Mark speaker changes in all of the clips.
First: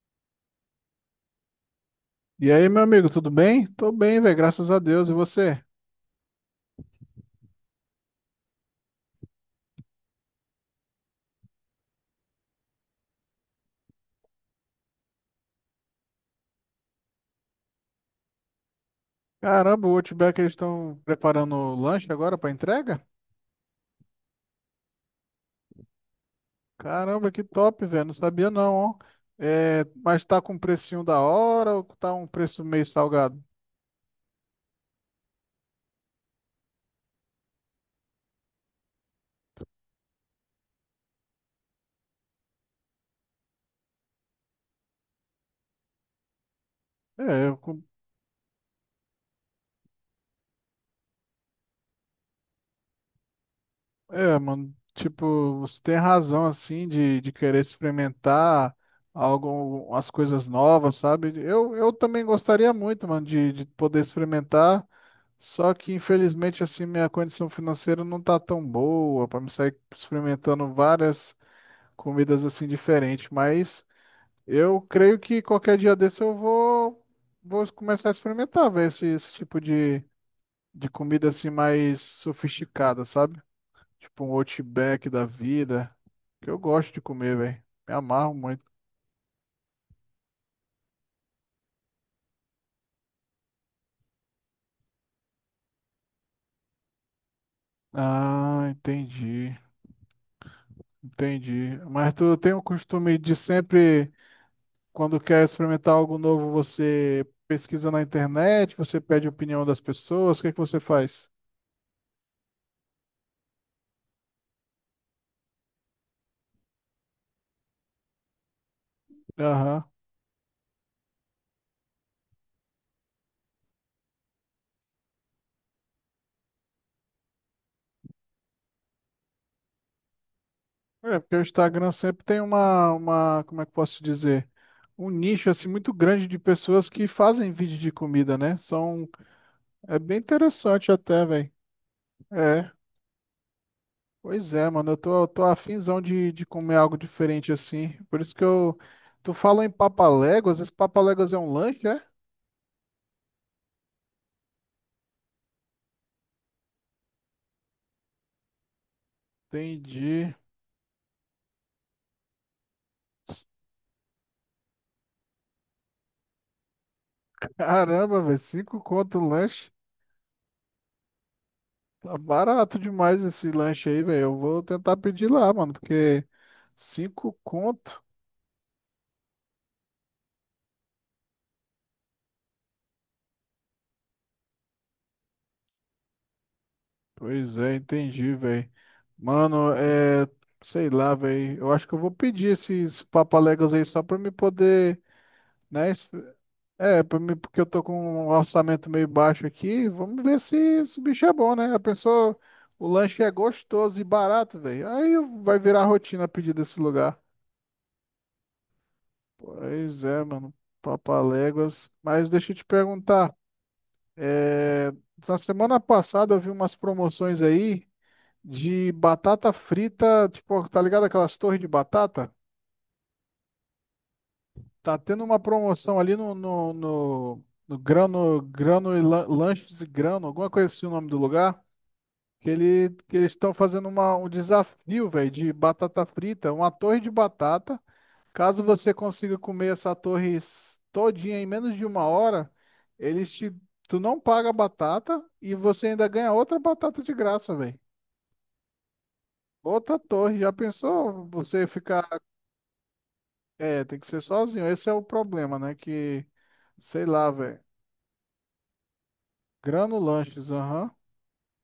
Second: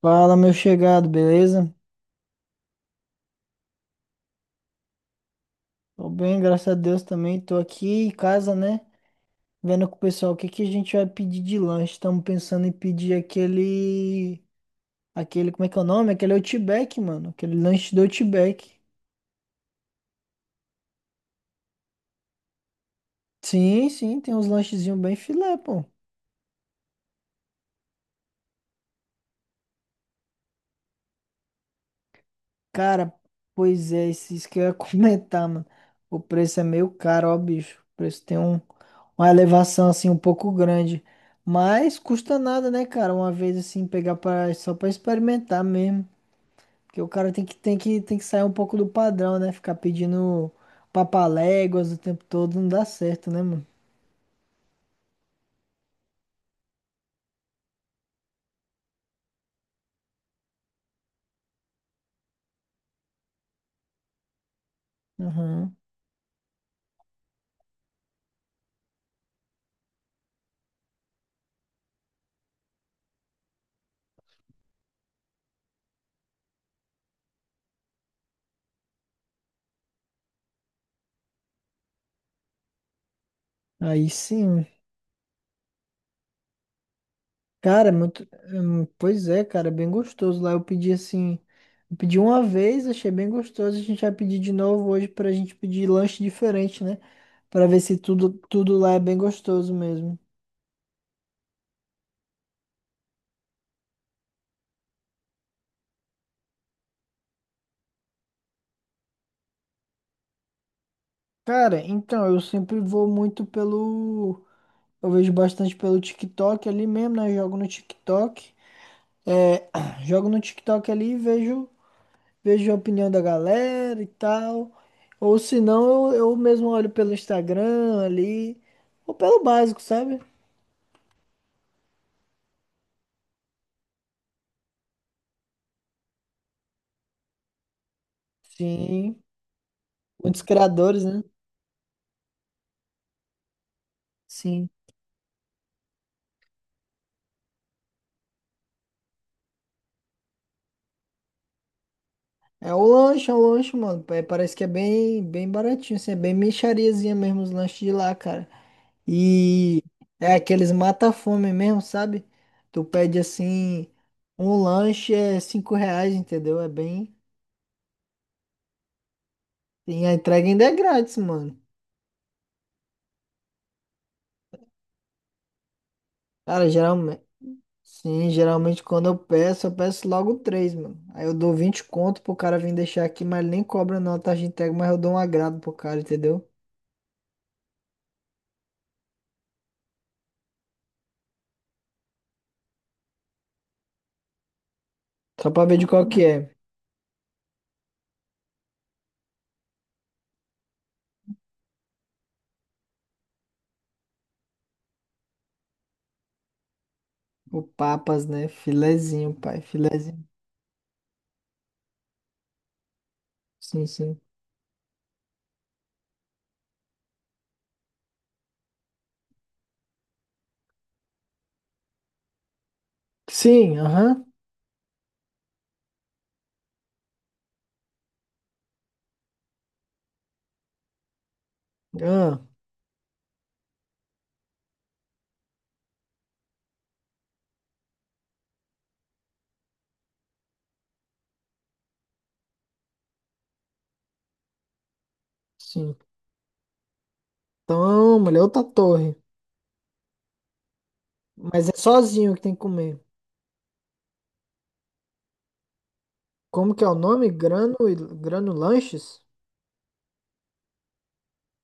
Speaker 1: Fala, meu chegado, beleza?
Speaker 2: E aí, meu amigo, tudo bem? Tô bem, velho, graças a Deus. E você?
Speaker 1: Tô bem, graças a Deus também. Tô aqui em casa, né? Vendo com o pessoal o que que a gente vai pedir de lanche. Estamos pensando em pedir aquele. Aquele, como é que é o nome? Aquele Outback, mano. Aquele lanche do Outback.
Speaker 2: Caramba, o Outback, eles estão preparando o lanche agora pra entrega?
Speaker 1: Sim, sim, tem uns lanchezinhos bem filé, pô.
Speaker 2: Caramba, que top, velho. Não sabia não, ó. É, mas tá com um precinho da hora ou tá um preço meio
Speaker 1: Cara,
Speaker 2: salgado?
Speaker 1: pois é, isso que eu ia comentar, mano. O preço é meio caro, ó, bicho. O preço tem uma elevação, assim, um pouco grande. Mas custa nada, né, cara? Uma vez, assim, pegar só pra experimentar mesmo. Porque o cara tem
Speaker 2: É,
Speaker 1: que,
Speaker 2: eu
Speaker 1: tem
Speaker 2: com-
Speaker 1: que, tem que sair um pouco do padrão, né? Ficar pedindo papaléguas o tempo todo não dá certo, né, mano?
Speaker 2: Mano, tipo, você tem razão, assim, de querer experimentar algo, as coisas novas, sabe? Eu também gostaria muito, mano, de poder experimentar, só
Speaker 1: Aham.
Speaker 2: que, infelizmente, assim, minha condição financeira não tá tão boa pra me sair experimentando várias comidas, assim, diferentes, mas eu creio que qualquer dia desse vou começar a experimentar, ver esse tipo de comida, assim, mais sofisticada, sabe?
Speaker 1: Aí
Speaker 2: Tipo um
Speaker 1: sim.
Speaker 2: Outback da vida. Que eu gosto de comer, velho.
Speaker 1: Cara, é
Speaker 2: Me
Speaker 1: muito.
Speaker 2: amarro muito.
Speaker 1: Pois é, cara, é bem gostoso lá. Eu pedi assim. Eu pedi uma vez, achei bem gostoso. A gente vai pedir de novo hoje pra gente pedir lanche diferente, né? Pra ver se tudo,
Speaker 2: Ah,
Speaker 1: tudo lá é bem
Speaker 2: entendi.
Speaker 1: gostoso mesmo.
Speaker 2: Entendi. Mas tu tem o costume de sempre, quando quer experimentar algo novo, você pesquisa na internet, você pede opinião das pessoas, o que é que você faz?
Speaker 1: Cara, então, eu sempre vou muito pelo. Eu vejo bastante pelo TikTok ali mesmo, né? Jogo no TikTok. É,
Speaker 2: Aham.
Speaker 1: jogo no TikTok ali e vejo a opinião da galera e tal. Ou se não, eu mesmo olho pelo Instagram ali, ou pelo básico, sabe?
Speaker 2: É, porque o Instagram sempre tem uma, como é que eu posso dizer? Um nicho assim muito grande de pessoas que fazem vídeo de comida, né? São,
Speaker 1: Sim,
Speaker 2: é bem
Speaker 1: muitos
Speaker 2: interessante
Speaker 1: criadores, né?
Speaker 2: até, velho. É. Pois
Speaker 1: Sim.
Speaker 2: é, mano, eu tô afinzão de comer algo diferente assim. Por isso que eu. Tu fala em papaléguas, esse papaléguas é um lanche, é?
Speaker 1: É o lanche, mano. É, parece que é bem, bem baratinho, assim, é bem mixariazinha mesmo os lanches de lá, cara. E
Speaker 2: Entendi.
Speaker 1: é aqueles mata-fome mesmo, sabe? Tu pede assim, um lanche é R$ 5, entendeu? É bem.
Speaker 2: Caramba, velho, cinco conto o lanche.
Speaker 1: E a entrega ainda é grátis, mano.
Speaker 2: Tá barato demais esse lanche aí, velho. Eu vou tentar pedir lá, mano, porque
Speaker 1: Cara,
Speaker 2: cinco conto.
Speaker 1: sim, geralmente quando eu peço logo três, mano. Aí eu dou 20 conto pro cara vir deixar aqui, mas ele nem cobra não a taxa de entrega, mas eu dou um agrado pro cara, entendeu?
Speaker 2: Pois é, entendi, velho. Mano, é. Sei lá, velho. Eu acho que eu vou pedir esses papaléguas aí só pra me poder,
Speaker 1: Só pra ver de
Speaker 2: né?
Speaker 1: qual que é.
Speaker 2: É, pra mim, porque eu tô com um orçamento meio baixo aqui. Vamos ver se esse bicho é bom, né? A pessoa, o lanche é gostoso e barato, velho. Aí vai virar rotina pedir desse lugar.
Speaker 1: O Papas, né? Filezinho, pai,
Speaker 2: Pois é,
Speaker 1: filezinho.
Speaker 2: mano. Papaléguas. Mas deixa eu te perguntar.
Speaker 1: Sim, sim.
Speaker 2: é, Na semana passada eu vi umas promoções aí de batata frita. Tipo, tá ligado aquelas torres de batata?
Speaker 1: Sim, aham.
Speaker 2: Tá tendo uma promoção ali no Grano, Lanches e Grano, alguma coisa assim o nome do lugar.
Speaker 1: Ah,
Speaker 2: Que, ele, que eles estão fazendo uma, um desafio, velho, de batata frita, uma torre de batata. Caso você consiga comer todinha em menos de uma hora, eles te, tu não paga a batata e você
Speaker 1: sim.
Speaker 2: ainda ganha outra batata de graça, velho.
Speaker 1: Então, mulher, outra torre.
Speaker 2: Outra torre. Já pensou você
Speaker 1: Mas é
Speaker 2: ficar.
Speaker 1: sozinho que tem que comer.
Speaker 2: É, tem que ser sozinho. Esse é o problema, né? Que,
Speaker 1: Como que é o
Speaker 2: sei
Speaker 1: nome?
Speaker 2: lá, velho.
Speaker 1: Grano Lanches?
Speaker 2: Grano Lanches, aham.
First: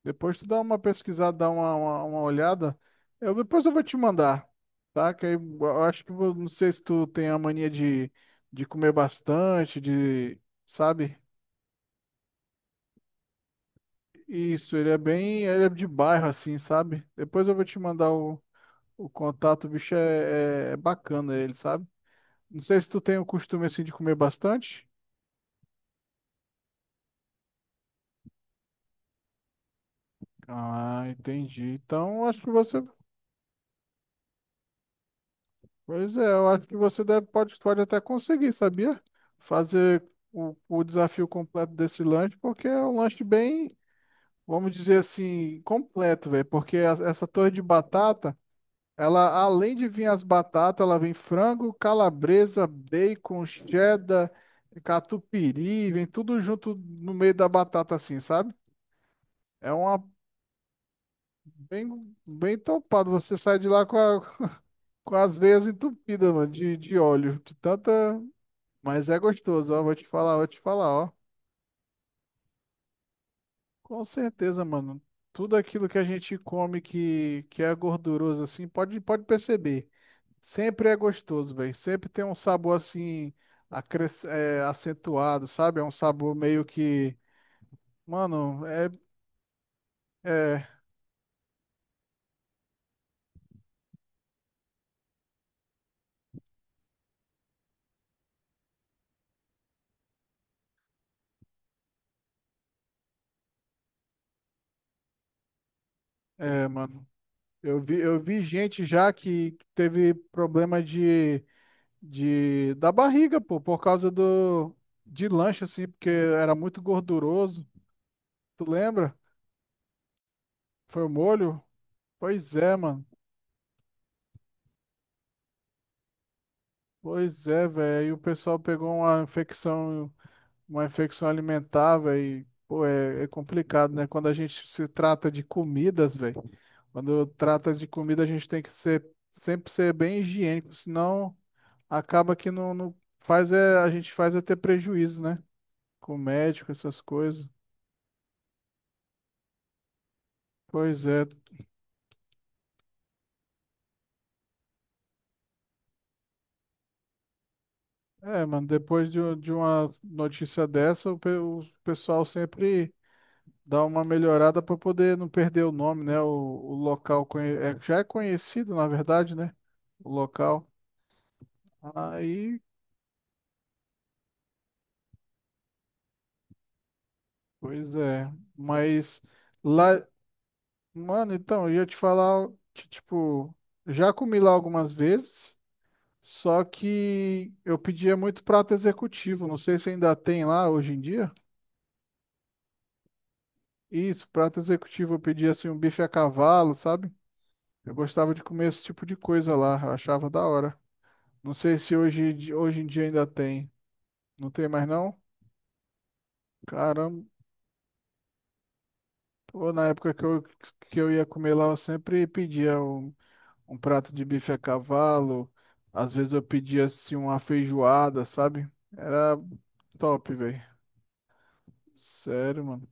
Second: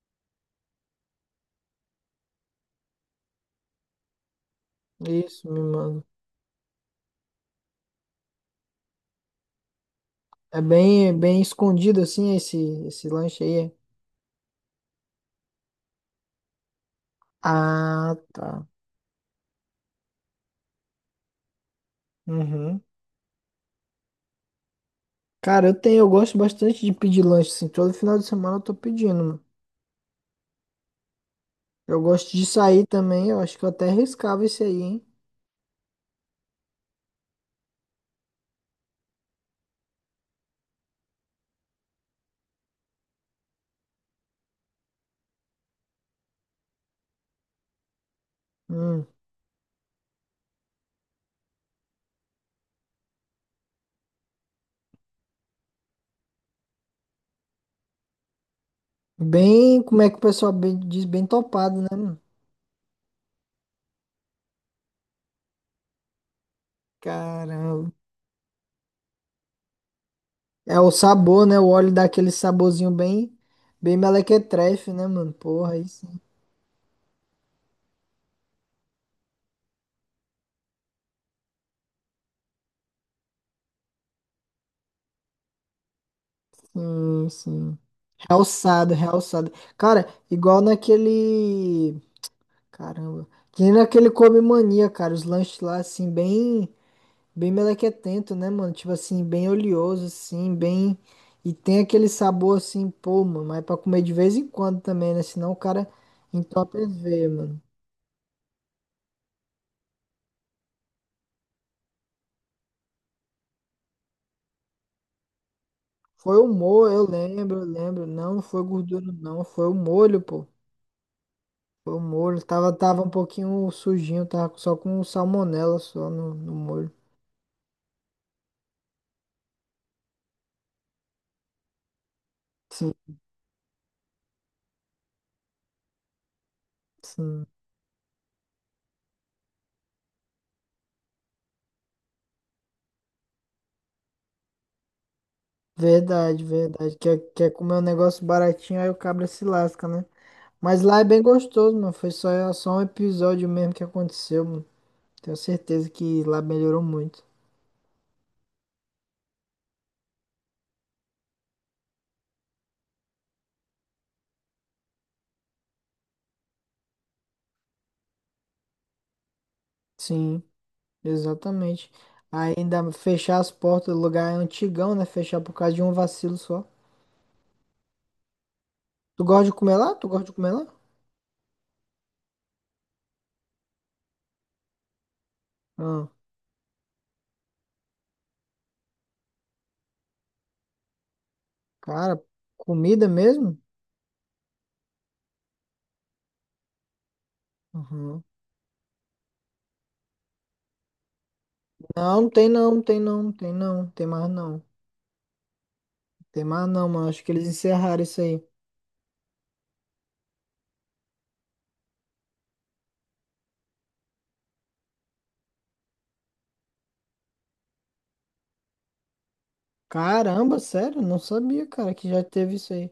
Speaker 2: Depois tu dá uma pesquisada, dá uma olhada. Eu, depois eu vou te mandar, tá? Que aí
Speaker 1: Isso, me
Speaker 2: eu
Speaker 1: manda.
Speaker 2: acho que não sei se tu tem a mania de comer bastante, de,
Speaker 1: É bem,
Speaker 2: sabe?
Speaker 1: bem escondido assim esse lanche aí. É?
Speaker 2: Isso, ele é bem, ele é de bairro assim, sabe? Depois eu vou te mandar
Speaker 1: Ah, tá.
Speaker 2: o contato, o bicho é bacana ele, sabe? Não sei
Speaker 1: Uhum.
Speaker 2: se tu tem o costume assim de comer bastante.
Speaker 1: Cara, eu gosto bastante de pedir lanche, assim, todo final de semana eu tô pedindo, mano.
Speaker 2: Ah, entendi.
Speaker 1: Eu
Speaker 2: Então
Speaker 1: gosto
Speaker 2: acho
Speaker 1: de
Speaker 2: que você.
Speaker 1: sair também, eu acho que eu até riscava esse aí, hein?
Speaker 2: Pois é, eu acho que você deve, pode até conseguir, sabia? Fazer o desafio completo desse lanche, porque é um lanche bem, vamos dizer assim, completo, velho. Porque essa torre de batata,
Speaker 1: Hum.
Speaker 2: ela, além de vir as batatas, ela vem frango, calabresa, bacon, cheddar, catupiry, vem tudo junto no meio da batata, assim, sabe? É
Speaker 1: Bem, como
Speaker 2: uma
Speaker 1: é que o pessoal diz, bem topado, né,
Speaker 2: bem,
Speaker 1: mano?
Speaker 2: bem topado. Você sai de lá com, com as veias entupidas, mano, de óleo, de
Speaker 1: Caramba.
Speaker 2: tanta. Mas é gostoso, ó. Vou te
Speaker 1: É o
Speaker 2: falar, ó.
Speaker 1: sabor, né? O óleo dá aquele saborzinho bem, bem
Speaker 2: Com certeza,
Speaker 1: melequetrefe,
Speaker 2: mano.
Speaker 1: né, mano?
Speaker 2: Tudo
Speaker 1: Porra, aí
Speaker 2: aquilo que a
Speaker 1: sim,
Speaker 2: gente come que é gorduroso, assim, pode perceber. Sempre é gostoso, velho. Sempre tem um sabor, assim, acentuado, sabe? É um sabor meio que.
Speaker 1: sim, sim.
Speaker 2: Mano, é.
Speaker 1: Realçado, realçado. Cara, igual
Speaker 2: É,
Speaker 1: naquele. Caramba. Que nem naquele Come Mania, cara, os lanches lá, assim, bem, bem melequetento, né, mano? Tipo assim, bem oleoso, assim, bem. E tem aquele sabor assim, pô, mano, mas é pra comer de vez em quando também, né? Senão o cara
Speaker 2: é,
Speaker 1: entope as
Speaker 2: mano.
Speaker 1: veias, mano.
Speaker 2: Eu vi gente já que teve problema de, de. Da barriga, pô, por causa do. De lanche, assim, porque
Speaker 1: Foi o
Speaker 2: era muito
Speaker 1: molho, eu lembro, eu
Speaker 2: gorduroso.
Speaker 1: lembro. Não, não foi
Speaker 2: Tu
Speaker 1: gordura,
Speaker 2: lembra?
Speaker 1: não. Foi o molho, pô.
Speaker 2: Foi o molho?
Speaker 1: Foi o molho.
Speaker 2: Pois
Speaker 1: Tava,
Speaker 2: é,
Speaker 1: tava
Speaker 2: mano.
Speaker 1: um pouquinho sujinho, tava só com salmonela só no molho.
Speaker 2: Pois é, velho. Aí o pessoal pegou uma infecção alimentar, velho. Pô,
Speaker 1: Sim,
Speaker 2: é, é complicado, né? Quando a gente se trata de comidas, velho. Quando
Speaker 1: sim.
Speaker 2: trata de comida, a gente tem que ser sempre ser bem higiênico, senão acaba que não, não faz é, a gente faz é ter prejuízo, né? Com
Speaker 1: Verdade,
Speaker 2: médico,
Speaker 1: verdade.
Speaker 2: essas coisas.
Speaker 1: Quer comer um negócio baratinho, aí o cabra se lasca, né? Mas lá é
Speaker 2: Pois
Speaker 1: bem
Speaker 2: é.
Speaker 1: gostoso, mano. Foi só, só um episódio mesmo que aconteceu, mano. Tenho certeza que lá melhorou muito.
Speaker 2: É, mano, depois de, de uma notícia dessa, o pessoal sempre dar uma melhorada para poder não perder o nome, né? O local já é conhecido, na verdade, né? O
Speaker 1: Sim,
Speaker 2: local.
Speaker 1: exatamente. Aí
Speaker 2: Aí,
Speaker 1: ainda fechar as portas do lugar é antigão, né? Fechar por causa de um vacilo só.
Speaker 2: pois é. Mas
Speaker 1: Tu gosta de comer lá?
Speaker 2: lá,
Speaker 1: Tu gosta de comer lá?
Speaker 2: mano, então, eu ia te falar que, tipo, já comi lá algumas vezes,
Speaker 1: Ah,
Speaker 2: só que eu pedia muito prato executivo. Não sei se ainda tem lá hoje em dia.
Speaker 1: cara, comida mesmo?
Speaker 2: Isso, prato executivo, eu pedia assim um bife a cavalo, sabe? Eu
Speaker 1: Uhum.
Speaker 2: gostava de comer esse tipo de coisa lá, eu achava da hora. Não sei se
Speaker 1: Não, não tem não, não
Speaker 2: hoje em
Speaker 1: tem
Speaker 2: dia
Speaker 1: não,
Speaker 2: ainda
Speaker 1: não tem
Speaker 2: tem.
Speaker 1: não, tem mais
Speaker 2: Não
Speaker 1: não.
Speaker 2: tem mais não?
Speaker 1: Tem mais não, mano. Acho
Speaker 2: Caramba,
Speaker 1: que eles encerraram isso aí.
Speaker 2: pô, na época que eu ia comer lá, eu sempre pedia um prato de bife a cavalo. Às vezes eu pedia assim uma feijoada, sabe? Era top,
Speaker 1: Caramba,
Speaker 2: velho.
Speaker 1: sério? Não sabia, cara, que já teve
Speaker 2: Sério,
Speaker 1: isso
Speaker 2: mano.
Speaker 1: aí.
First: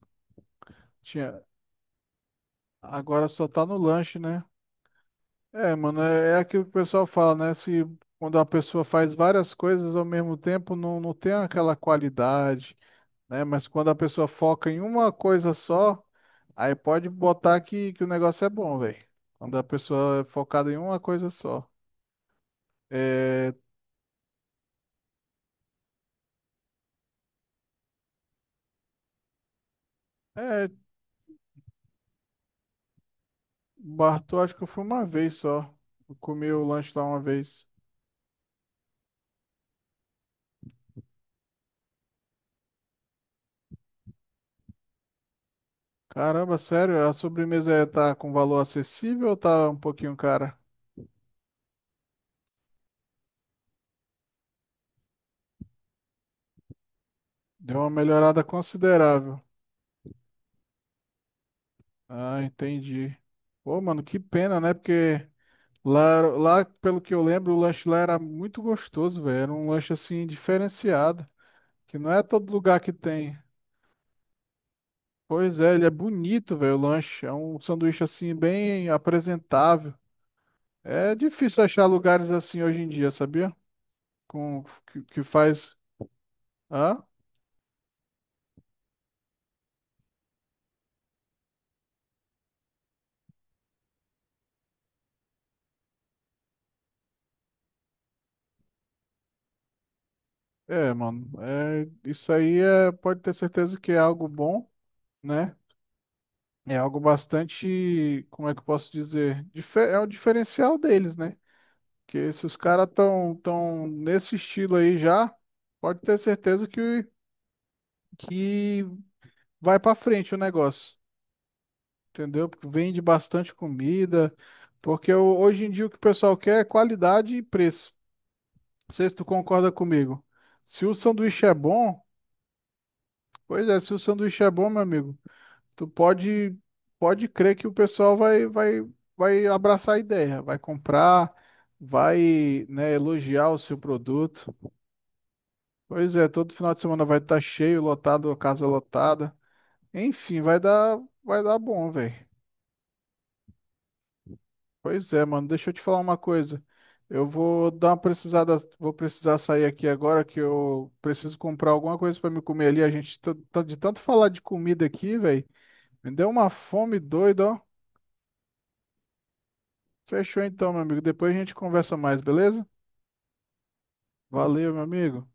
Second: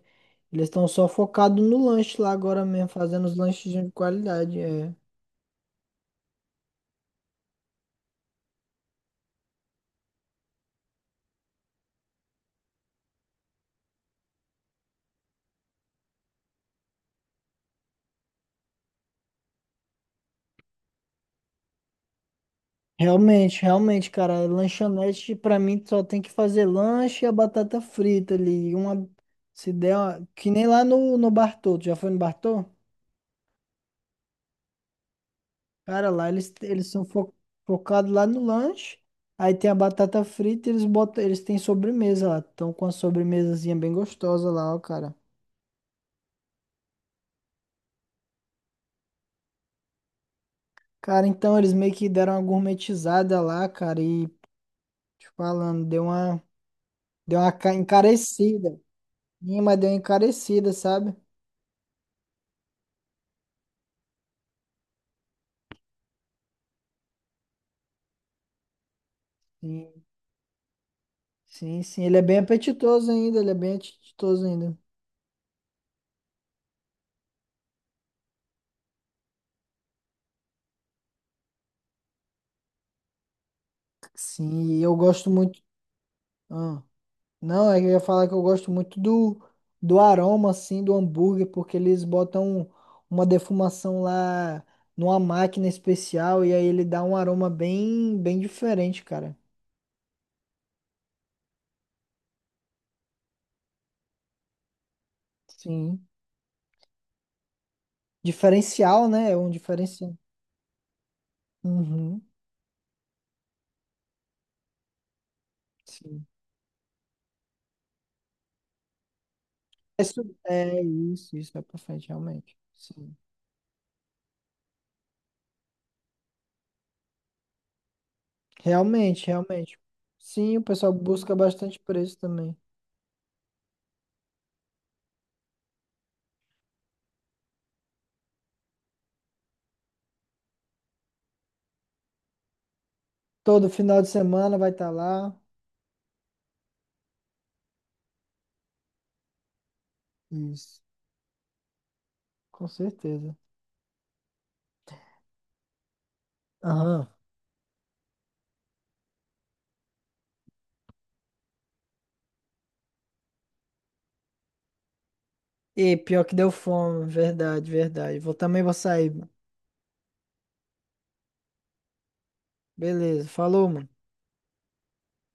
Speaker 1: Eles estão só
Speaker 2: Tinha...
Speaker 1: focados no lanche lá agora mesmo, fazendo
Speaker 2: Agora
Speaker 1: os
Speaker 2: só tá
Speaker 1: lanches
Speaker 2: no
Speaker 1: de
Speaker 2: lanche, né?
Speaker 1: qualidade. É.
Speaker 2: É, mano, é, é aquilo que o pessoal fala, né? Se quando a pessoa faz várias coisas ao mesmo tempo, não, não tem aquela qualidade, né? Mas quando a pessoa foca em uma coisa só, aí pode botar que o negócio é bom, velho. Quando a pessoa é focada em uma coisa só. É,
Speaker 1: Realmente, realmente, cara. Lanchonete, pra mim, só tem que fazer lanche e a batata frita ali. Se der uma, que nem
Speaker 2: é,
Speaker 1: lá no Bartô. Tu já foi no Bartô?
Speaker 2: Bartô, acho que eu fui uma vez só.
Speaker 1: Cara,
Speaker 2: Eu
Speaker 1: lá
Speaker 2: comi o
Speaker 1: eles
Speaker 2: lanche lá
Speaker 1: são
Speaker 2: uma vez.
Speaker 1: focados lá no lanche. Aí tem a batata frita e eles têm sobremesa lá. Estão com a sobremesazinha bem gostosa lá, ó, cara.
Speaker 2: Caramba, sério, a sobremesa tá com valor acessível ou tá um pouquinho cara?
Speaker 1: Cara, então eles meio que deram uma gourmetizada lá, cara, e te falando, deu uma
Speaker 2: Deu uma melhorada
Speaker 1: encarecida.
Speaker 2: considerável.
Speaker 1: Sim, mas deu uma encarecida, sabe?
Speaker 2: Ah, entendi. Pô, mano, que pena, né? Porque lá, pelo que eu lembro, o lanche lá era muito gostoso, velho. Era um
Speaker 1: Sim,
Speaker 2: lanche assim diferenciado.
Speaker 1: sim,
Speaker 2: Que
Speaker 1: sim.
Speaker 2: não
Speaker 1: Ele é
Speaker 2: é
Speaker 1: bem
Speaker 2: todo lugar que
Speaker 1: apetitoso
Speaker 2: tem.
Speaker 1: ainda, ele é bem apetitoso ainda.
Speaker 2: Pois é, ele é bonito, velho, o lanche. É um sanduíche assim, bem apresentável. É difícil achar lugares assim hoje em dia, sabia? Com,
Speaker 1: Sim, e eu
Speaker 2: que
Speaker 1: gosto muito.
Speaker 2: faz.
Speaker 1: Ah,
Speaker 2: Ah,
Speaker 1: não, é que eu ia falar que eu gosto muito do aroma, assim, do hambúrguer, porque eles botam uma defumação lá numa máquina especial e aí ele dá um aroma bem, bem diferente, cara.
Speaker 2: é, mano. É, isso aí é, pode ter certeza que é algo bom, né?
Speaker 1: Sim.
Speaker 2: É algo bastante, como é que eu posso
Speaker 1: Diferencial, né? É
Speaker 2: dizer?
Speaker 1: um
Speaker 2: É o
Speaker 1: diferencial.
Speaker 2: diferencial deles, né?
Speaker 1: Uhum,
Speaker 2: Que se os caras estão tão nesse estilo aí já, pode ter
Speaker 1: sim.
Speaker 2: certeza que vai pra frente o
Speaker 1: É
Speaker 2: negócio.
Speaker 1: isso, isso é pra frente,
Speaker 2: Entendeu?
Speaker 1: realmente.
Speaker 2: Porque vende
Speaker 1: Sim.
Speaker 2: bastante comida, porque hoje em dia o que o pessoal quer é qualidade e preço. Não sei se
Speaker 1: Realmente,
Speaker 2: tu concorda
Speaker 1: realmente.
Speaker 2: comigo.
Speaker 1: Sim, o
Speaker 2: Se
Speaker 1: pessoal
Speaker 2: o
Speaker 1: busca
Speaker 2: sanduíche é
Speaker 1: bastante por
Speaker 2: bom,
Speaker 1: isso também.
Speaker 2: pois é, se o sanduíche é bom, meu amigo, tu pode pode crer que o pessoal vai vai abraçar a ideia, vai comprar, vai, né, elogiar o
Speaker 1: Todo
Speaker 2: seu
Speaker 1: final de
Speaker 2: produto.
Speaker 1: semana vai estar lá.
Speaker 2: Pois é, todo final de semana vai estar cheio, lotado, a casa lotada. Enfim,
Speaker 1: Isso,
Speaker 2: vai dar bom, velho.
Speaker 1: com certeza.
Speaker 2: Pois é, mano, deixa eu te falar uma coisa.
Speaker 1: Aham.
Speaker 2: Eu vou dar uma precisada, vou precisar sair aqui agora que eu preciso comprar alguma coisa pra me comer ali. A gente de tanto falar de comida aqui, velho,
Speaker 1: E
Speaker 2: me
Speaker 1: pior
Speaker 2: deu
Speaker 1: que
Speaker 2: uma
Speaker 1: deu
Speaker 2: fome
Speaker 1: fome,
Speaker 2: doida, ó.
Speaker 1: verdade, verdade. Vou sair, mano.
Speaker 2: Fechou então, meu amigo. Depois a gente conversa mais, beleza?
Speaker 1: Beleza, falou, mano.
Speaker 2: Valeu, meu amigo.